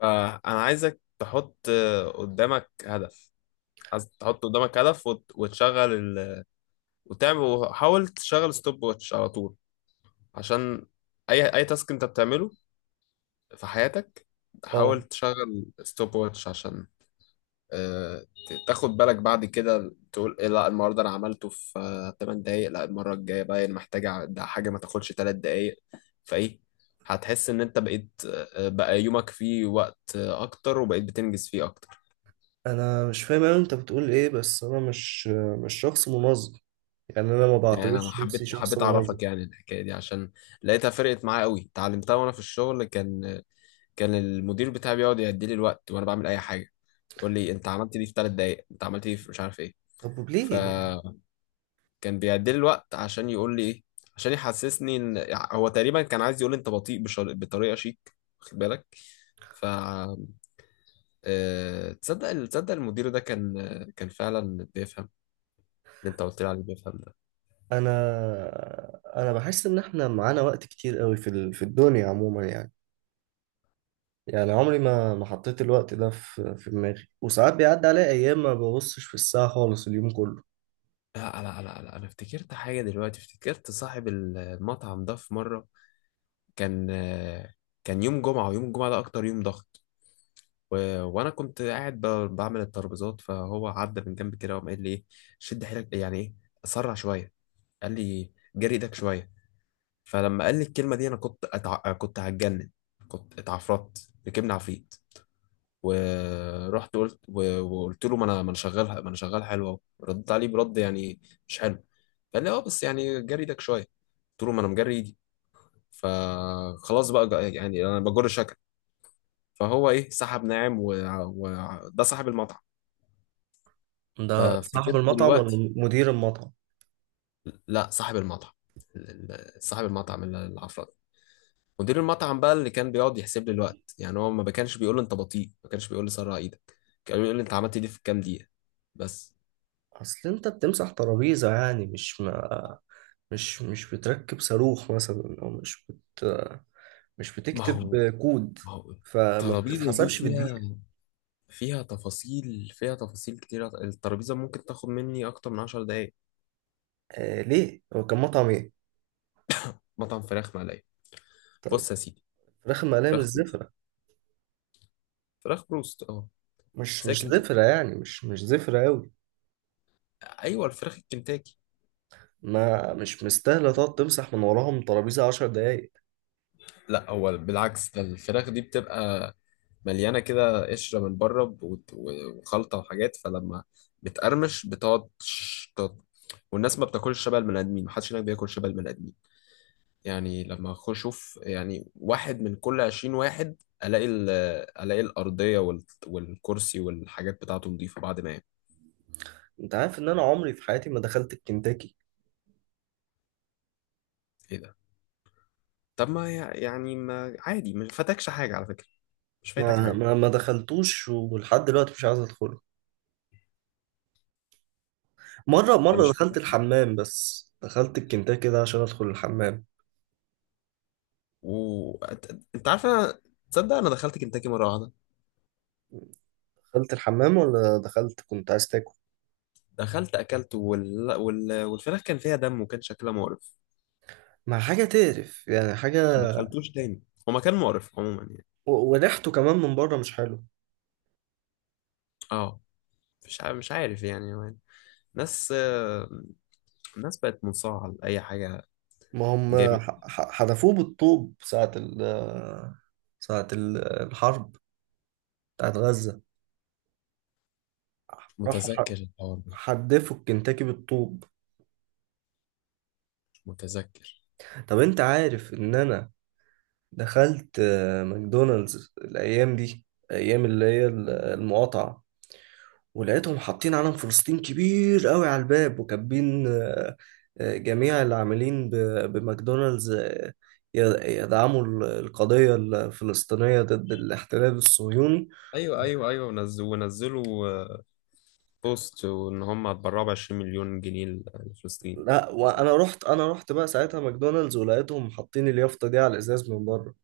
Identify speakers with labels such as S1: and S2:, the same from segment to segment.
S1: فأنا عايزك تحط قدامك هدف. عايز تحط قدامك هدف وتشغل وتعمل وحاول تشغل ستوب واتش على طول. عشان أي تاسك أنت بتعمله في حياتك، حاول
S2: اه.
S1: تشغل ستوب واتش. عشان آه، تاخد بالك. بعد كده تقول إيه، لا النهاردة أنا عملته في 8 دقايق، لا المرة الجاية بقى أنا ده حاجة ما تاخدش 3 دقايق. فإيه، هتحس إن أنت بقيت بقى يومك فيه وقت أكتر وبقيت بتنجز فيه أكتر.
S2: انا مش فاهم اوي انت بتقول ايه، بس انا مش شخص منظم. يعني انا ما
S1: يعني انا
S2: بعتبرش نفسي
S1: حبيت
S2: شخص
S1: حبيت
S2: منظم.
S1: اعرفك يعني الحكايه دي، عشان لقيتها فرقت معايا قوي. اتعلمتها وانا في الشغل. كان المدير بتاعي بيقعد يدي لي الوقت وانا بعمل اي حاجه، يقول لي انت عملت دي في 3 دقائق، انت عملت دي في مش عارف ايه.
S2: طب ليه يعني؟
S1: فكان بيعدي لي الوقت عشان يقول لي ايه، عشان يحسسني ان هو تقريبا كان عايز يقول لي انت بطريقه شيك، واخد بالك؟ ف آه، تصدق المدير ده كان فعلا بيفهم. اللي انت قلت لي عليه، بيفهم.
S2: انا انا بحس ان احنا معانا وقت كتير قوي في في الدنيا عموما يعني. يعني عمري ما حطيت الوقت ده في دماغي، وساعات بيعدي عليا ايام ما ببصش في الساعة خالص اليوم كله.
S1: لا لا لا لا، انا افتكرت حاجه دلوقتي. افتكرت صاحب المطعم ده، في مره كان كان يوم جمعه. ويوم الجمعه ده اكتر يوم ضغط. و... وانا كنت قاعد بعمل الترابيزات. فهو عدى من جنب كده وقام قال لي ايه، شد حيلك، يعني ايه، اسرع شويه، قال لي جري ايدك شويه. فلما قال لي الكلمه دي انا كنت هتجنن، كنت اتعفرت، ركبنا عفريت. ورحت وقلت له ما انا شغال ما انا شغال حلو اهو. ردت عليه برد يعني مش حلو. قال لي اه بس يعني جري ايدك شويه، قلت له ما انا مجري ايدي. فخلاص بقى يعني انا بجر شكل. فهو ايه، سحب ناعم. ده صاحب المطعم.
S2: ده صاحب
S1: فافتكرت
S2: المطعم
S1: دلوقتي،
S2: ولا مدير المطعم؟
S1: لا صاحب المطعم، صاحب المطعم العفرت. مدير المطعم بقى اللي كان بيقعد يحسب لي الوقت، يعني هو ما كانش بيقول لي انت بطيء، ما كانش بيقول لي سرع ايدك، كان بيقول لي انت عملت دي في كام دقيقه، بس.
S2: اصل انت بتمسح ترابيزة، يعني مش ما مش مش بتركب صاروخ مثلا، او بت مش
S1: ما
S2: بتكتب
S1: هو
S2: كود.
S1: ما هو
S2: فما
S1: الترابيزة دي
S2: بتتحسبش
S1: فيها
S2: بالدقيقة.
S1: فيها تفاصيل، فيها تفاصيل كتيرة. الترابيزة ممكن تاخد مني أكتر من 10 دقايق.
S2: آه ليه؟ هو كان مطعم ايه؟
S1: مطعم فراخ مقلية.
S2: طب،
S1: بص يا سيدي،
S2: فراخ المقلية مش
S1: فراخ بروست.
S2: زفرة.
S1: فراخ بروست اه،
S2: مش
S1: زي
S2: مش
S1: كنتاكي.
S2: زفرة يعني، مش زفرة أوي.
S1: أيوة الفراخ الكنتاكي.
S2: ما مش مستاهلة تقعد تمسح من وراهم ترابيزة عشر دقايق.
S1: لا هو بالعكس، ده الفراخ دي بتبقى مليانة كده قشرة من بره، وخلطة وحاجات. فلما بتقرمش، بتقعد والناس ما بتاكلش شبه البني آدمين. محدش هناك بياكل شبه البني آدمين. يعني لما اخش اشوف، يعني واحد من كل 20 واحد الاقي الاقي الارضيه والكرسي والحاجات بتاعته نظيفه بعد ما ينام.
S2: انت عارف ان انا عمري في حياتي ما دخلت الكنتاكي.
S1: ايه ده؟ طب ما يعني ما عادي، ما فاتكش حاجه على فكره، مش فايتك
S2: ما
S1: حاجه.
S2: ما ما دخلتوش، ولحد دلوقتي مش عايز ادخله. مرة
S1: انت
S2: مرة
S1: مش
S2: دخلت
S1: فايتك حاجة.
S2: الحمام، بس دخلت الكنتاكي ده عشان ادخل الحمام.
S1: انت عارف انا، تصدق انا دخلت كنتاكي مره واحده،
S2: دخلت الحمام ولا دخلت كنت عايز تاكل؟
S1: دخلت اكلت والفراخ كان فيها دم وكان شكلها مقرف.
S2: مع حاجة تقرف يعني، حاجة.
S1: ما دخلتوش تاني. هو مكان مقرف عموما يعني.
S2: وريحته كمان من بره مش حلو.
S1: اه مش عارف، مش عارف يعني. ناس آه، الناس بقت منصاعة لأي حاجة
S2: ما هم
S1: جاية.
S2: حدفوه بالطوب ساعة ساعة الحرب بتاعت غزة. راحوا
S1: متذكر الحوار ده؟
S2: حدفوا الكنتاكي بالطوب.
S1: متذكر.
S2: طب انت عارف ان انا دخلت ماكدونالدز الايام دي، ايام اللي هي المقاطعة، ولقيتهم حاطين علم فلسطين كبير قوي على الباب، وكاتبين جميع العاملين بماكدونالدز يدعموا القضية الفلسطينية ضد الاحتلال الصهيوني.
S1: ايوه ايوه ايوه، ونزلوا بوست وان هم هتبرعوا ب 20 مليون جنيه لفلسطين، يعني
S2: لا،
S1: حاجة زي كده.
S2: وانا رحت بقى ساعتها ماكدونالدز، ولقيتهم حاطين اليافطة دي على الازاز من بره.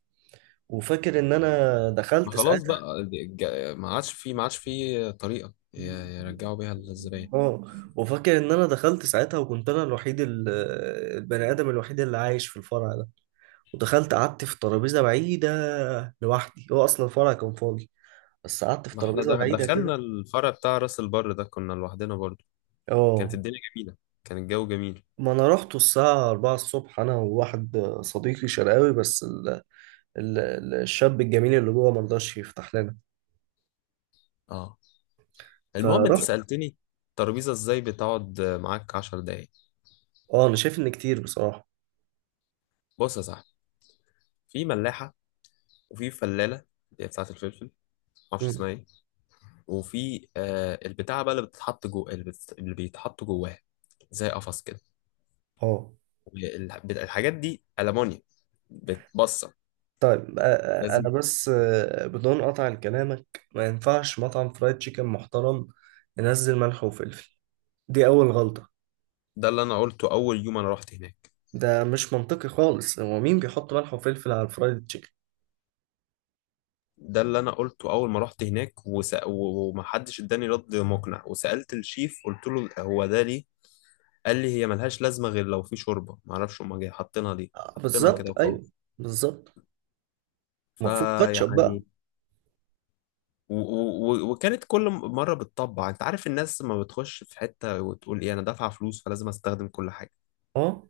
S2: وفاكر ان انا
S1: ما
S2: دخلت
S1: خلاص
S2: ساعتها.
S1: بقى، ما عادش في طريقه يرجعوا بيها الزباين.
S2: اه. وفاكر ان انا دخلت ساعتها، وكنت انا الوحيد البني ادم الوحيد اللي عايش في الفرع. ودخلت قعدت في ترابيزة بعيدة لوحدي، هو أصلا الفرع كان فاضي، بس قعدت في
S1: ما احنا
S2: ترابيزة بعيدة كده.
S1: دخلنا الفرع بتاع راس البر ده، كنا لوحدنا برضو. كانت
S2: اه.
S1: الدنيا جميله، كان الجو جميل.
S2: ما أنا رحت الساعة 4 الصبح أنا وواحد صديقي شرقاوي، بس الشاب الجميل اللي جوه مرضاش يفتح لنا.
S1: اه، المهم انت
S2: فرحت.
S1: سالتني الترابيزه ازاي بتقعد معاك 10 دقايق.
S2: اه. أنا شايف إن كتير بصراحة.
S1: بص يا صاحبي، في ملاحه وفي فلاله اللي هي بتاعه الفلفل، معرفش
S2: مم.
S1: اسمها ايه. وفي آه البتاعة بقى اللي بتتحط جوه اللي، اللي بيتحط جواها زي قفص كده.
S2: اه.
S1: الحاجات دي ألمونيا بتبصر.
S2: طيب، أنا
S1: لازم.
S2: بس بدون قطع لكلامك، ما ينفعش مطعم فرايد تشيكن محترم ينزل ملح وفلفل. دي أول غلطة.
S1: ده اللي أنا قلته أول يوم أنا رحت هناك.
S2: ده مش منطقي خالص، هو مين بيحط ملح وفلفل على الفرايد تشيكن؟
S1: ده اللي أنا قلته أول ما رحت هناك، ومحدش اداني رد مقنع. وسألت الشيف قلت له هو ده ليه؟ قال لي هي ملهاش لازمة غير لو في شوربة، معرفش هما جاي حاطينها ليه، حاطينها كده
S2: بالظبط، ايوه،
S1: وخلاص.
S2: بالظبط. المفروض كاتشب بقى.
S1: فيعني وكانت كل مرة بتطبع. انت عارف الناس ما بتخش في حتة وتقول ايه، انا دافعة فلوس فلازم استخدم كل حاجة.
S2: اه.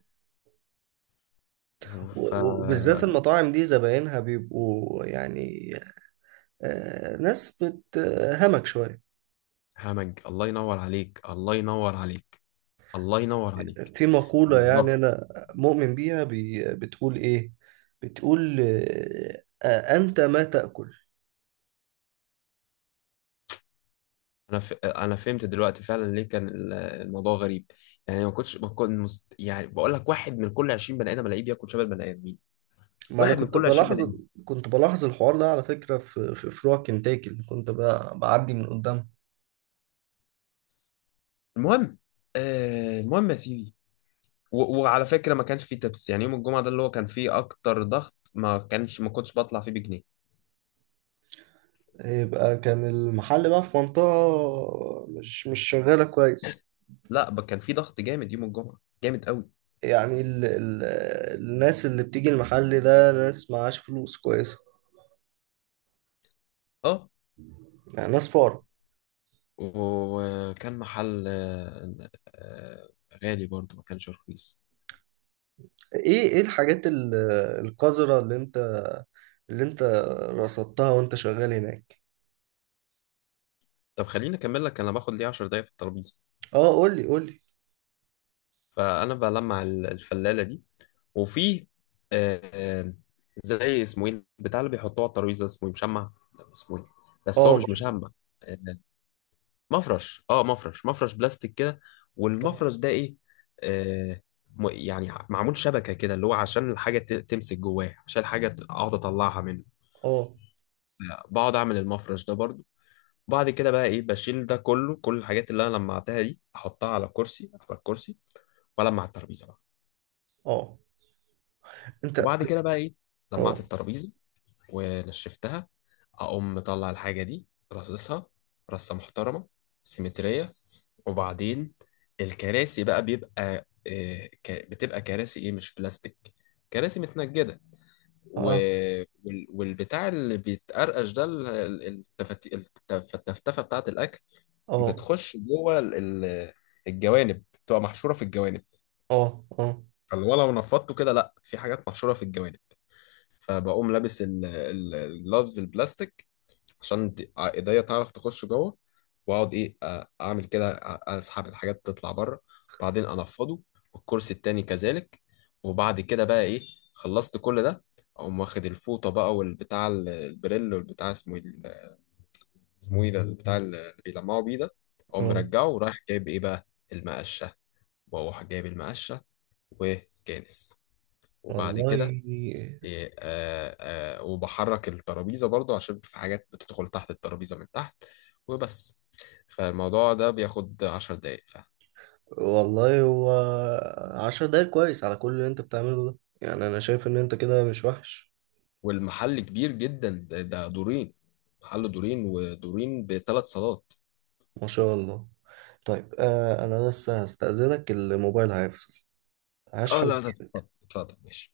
S1: ف
S2: وبالذات المطاعم دي زباينها بيبقوا يعني، آه، ناس بتهمك شوية.
S1: همج. الله ينور عليك، الله ينور عليك، الله ينور عليك.
S2: في مقولة يعني،
S1: بالظبط.
S2: أنا مؤمن بيها، بتقول إيه؟ بتقول أنت ما تأكل.
S1: انا انا فهمت دلوقتي فعلا ليه كان الموضوع غريب. يعني ما كنتش ما كنت مست... يعني بقول لك واحد من كل 20 بني ادم الاقيه بياكل شبه البني ادمين.
S2: ما أنا
S1: واحد من
S2: كنت
S1: كل 20
S2: بلاحظ
S1: بني ادم.
S2: كنت بلاحظ الحوار ده على فكرة، في فروع كنتاكي اللي كنت بعدي من قدامها.
S1: المهم، المهم يا سيدي، وعلى فكرة ما كانش فيه تبس. يعني يوم الجمعة ده اللي هو كان فيه أكتر ضغط، ما كنتش بطلع فيه بجنيه.
S2: يبقى كان المحل بقى في منطقة مش شغالة كويس.
S1: لا، كان فيه ضغط جامد يوم الجمعة، جامد قوي.
S2: يعني ال ال الناس اللي بتيجي المحل ده ناس معاش فلوس كويسة.
S1: اه.
S2: يعني ناس فقراء.
S1: وكان محل غالي برضو، ما كانش رخيص.
S2: ايه الحاجات القذرة اللي انت رصدتها وانت شغال هناك.
S1: طب خليني اكمل لك انا باخد ليه 10 دقايق في الترابيزه.
S2: اه، قولي قولي.
S1: فانا بلمع الفلاله دي. وفي آه، آه، زي اسمه ايه بتاع اللي بيحطوه على الترابيزه اسمه ايه، مشمع. لا، اسمه ايه، بس هو
S2: اه.
S1: مش مشمع. آه، مفرش اه مفرش مفرش بلاستيك كده. والمفرش ده ايه، آه يعني معمول شبكه كده، اللي هو عشان الحاجه تمسك جواه، عشان الحاجه اقعد اطلعها منه.
S2: اه.
S1: بقعد اعمل المفرش ده برضو. بعد كده بقى ايه، بشيل ده كله، كل الحاجات اللي انا لمعتها دي احطها على كرسي، على الكرسي. والمع الترابيزه بقى.
S2: اه. انت.
S1: وبعد كده بقى ايه، لمعت
S2: اه.
S1: الترابيزه ونشفتها. اقوم مطلع الحاجه دي، رصصها رصه محترمه سيمتريه. وبعدين الكراسي بقى، بتبقى كراسي ايه، مش بلاستيك، كراسي متنجدة. و...
S2: اه.
S1: والبتاع اللي بيتقرقش ده، التفتفة بتاعة الأكل
S2: اه.
S1: بتخش جوه ال- الجوانب، بتبقى محشورة في الجوانب.
S2: اه. اه.
S1: فاللي هو لو نفضته كده لا، في حاجات محشورة في الجوانب. فبقوم لابس الجلافز البلاستيك عشان ايديا تعرف تخش جوه. واقعد ايه، اعمل كده، اسحب الحاجات تطلع بره. بعدين انفضه. والكرسي التاني كذلك. وبعد كده بقى ايه، خلصت كل ده، اقوم واخد الفوطه بقى والبتاع البريل، والبتاع اسمه ايه اسمه ايه ده البتاع اللي بيلمعوا بيه ده. اقوم
S2: اه.
S1: مرجعه ورايح جايب ايه بقى، المقشه. واروح جايب المقشه وكانس. وبعد كده
S2: والله.
S1: إيه، وبحرك الترابيزة برضو عشان في حاجات بتدخل تحت الترابيزة من تحت. وبس. فالموضوع ده بياخد 10 دقايق فعلا.
S2: والله هو عشر دقايق كويس على كل اللي انت بتعمله ده، يعني انا شايف ان انت كده مش وحش.
S1: والمحل كبير جدا، ده دورين. محل دورين، ودورين ب3 صالات.
S2: ما شاء الله. طيب، انا لسه هستأذنك، الموبايل هيفصل.
S1: اه
S2: هشحن.
S1: لا لا، اتفضل اتفضل ماشي.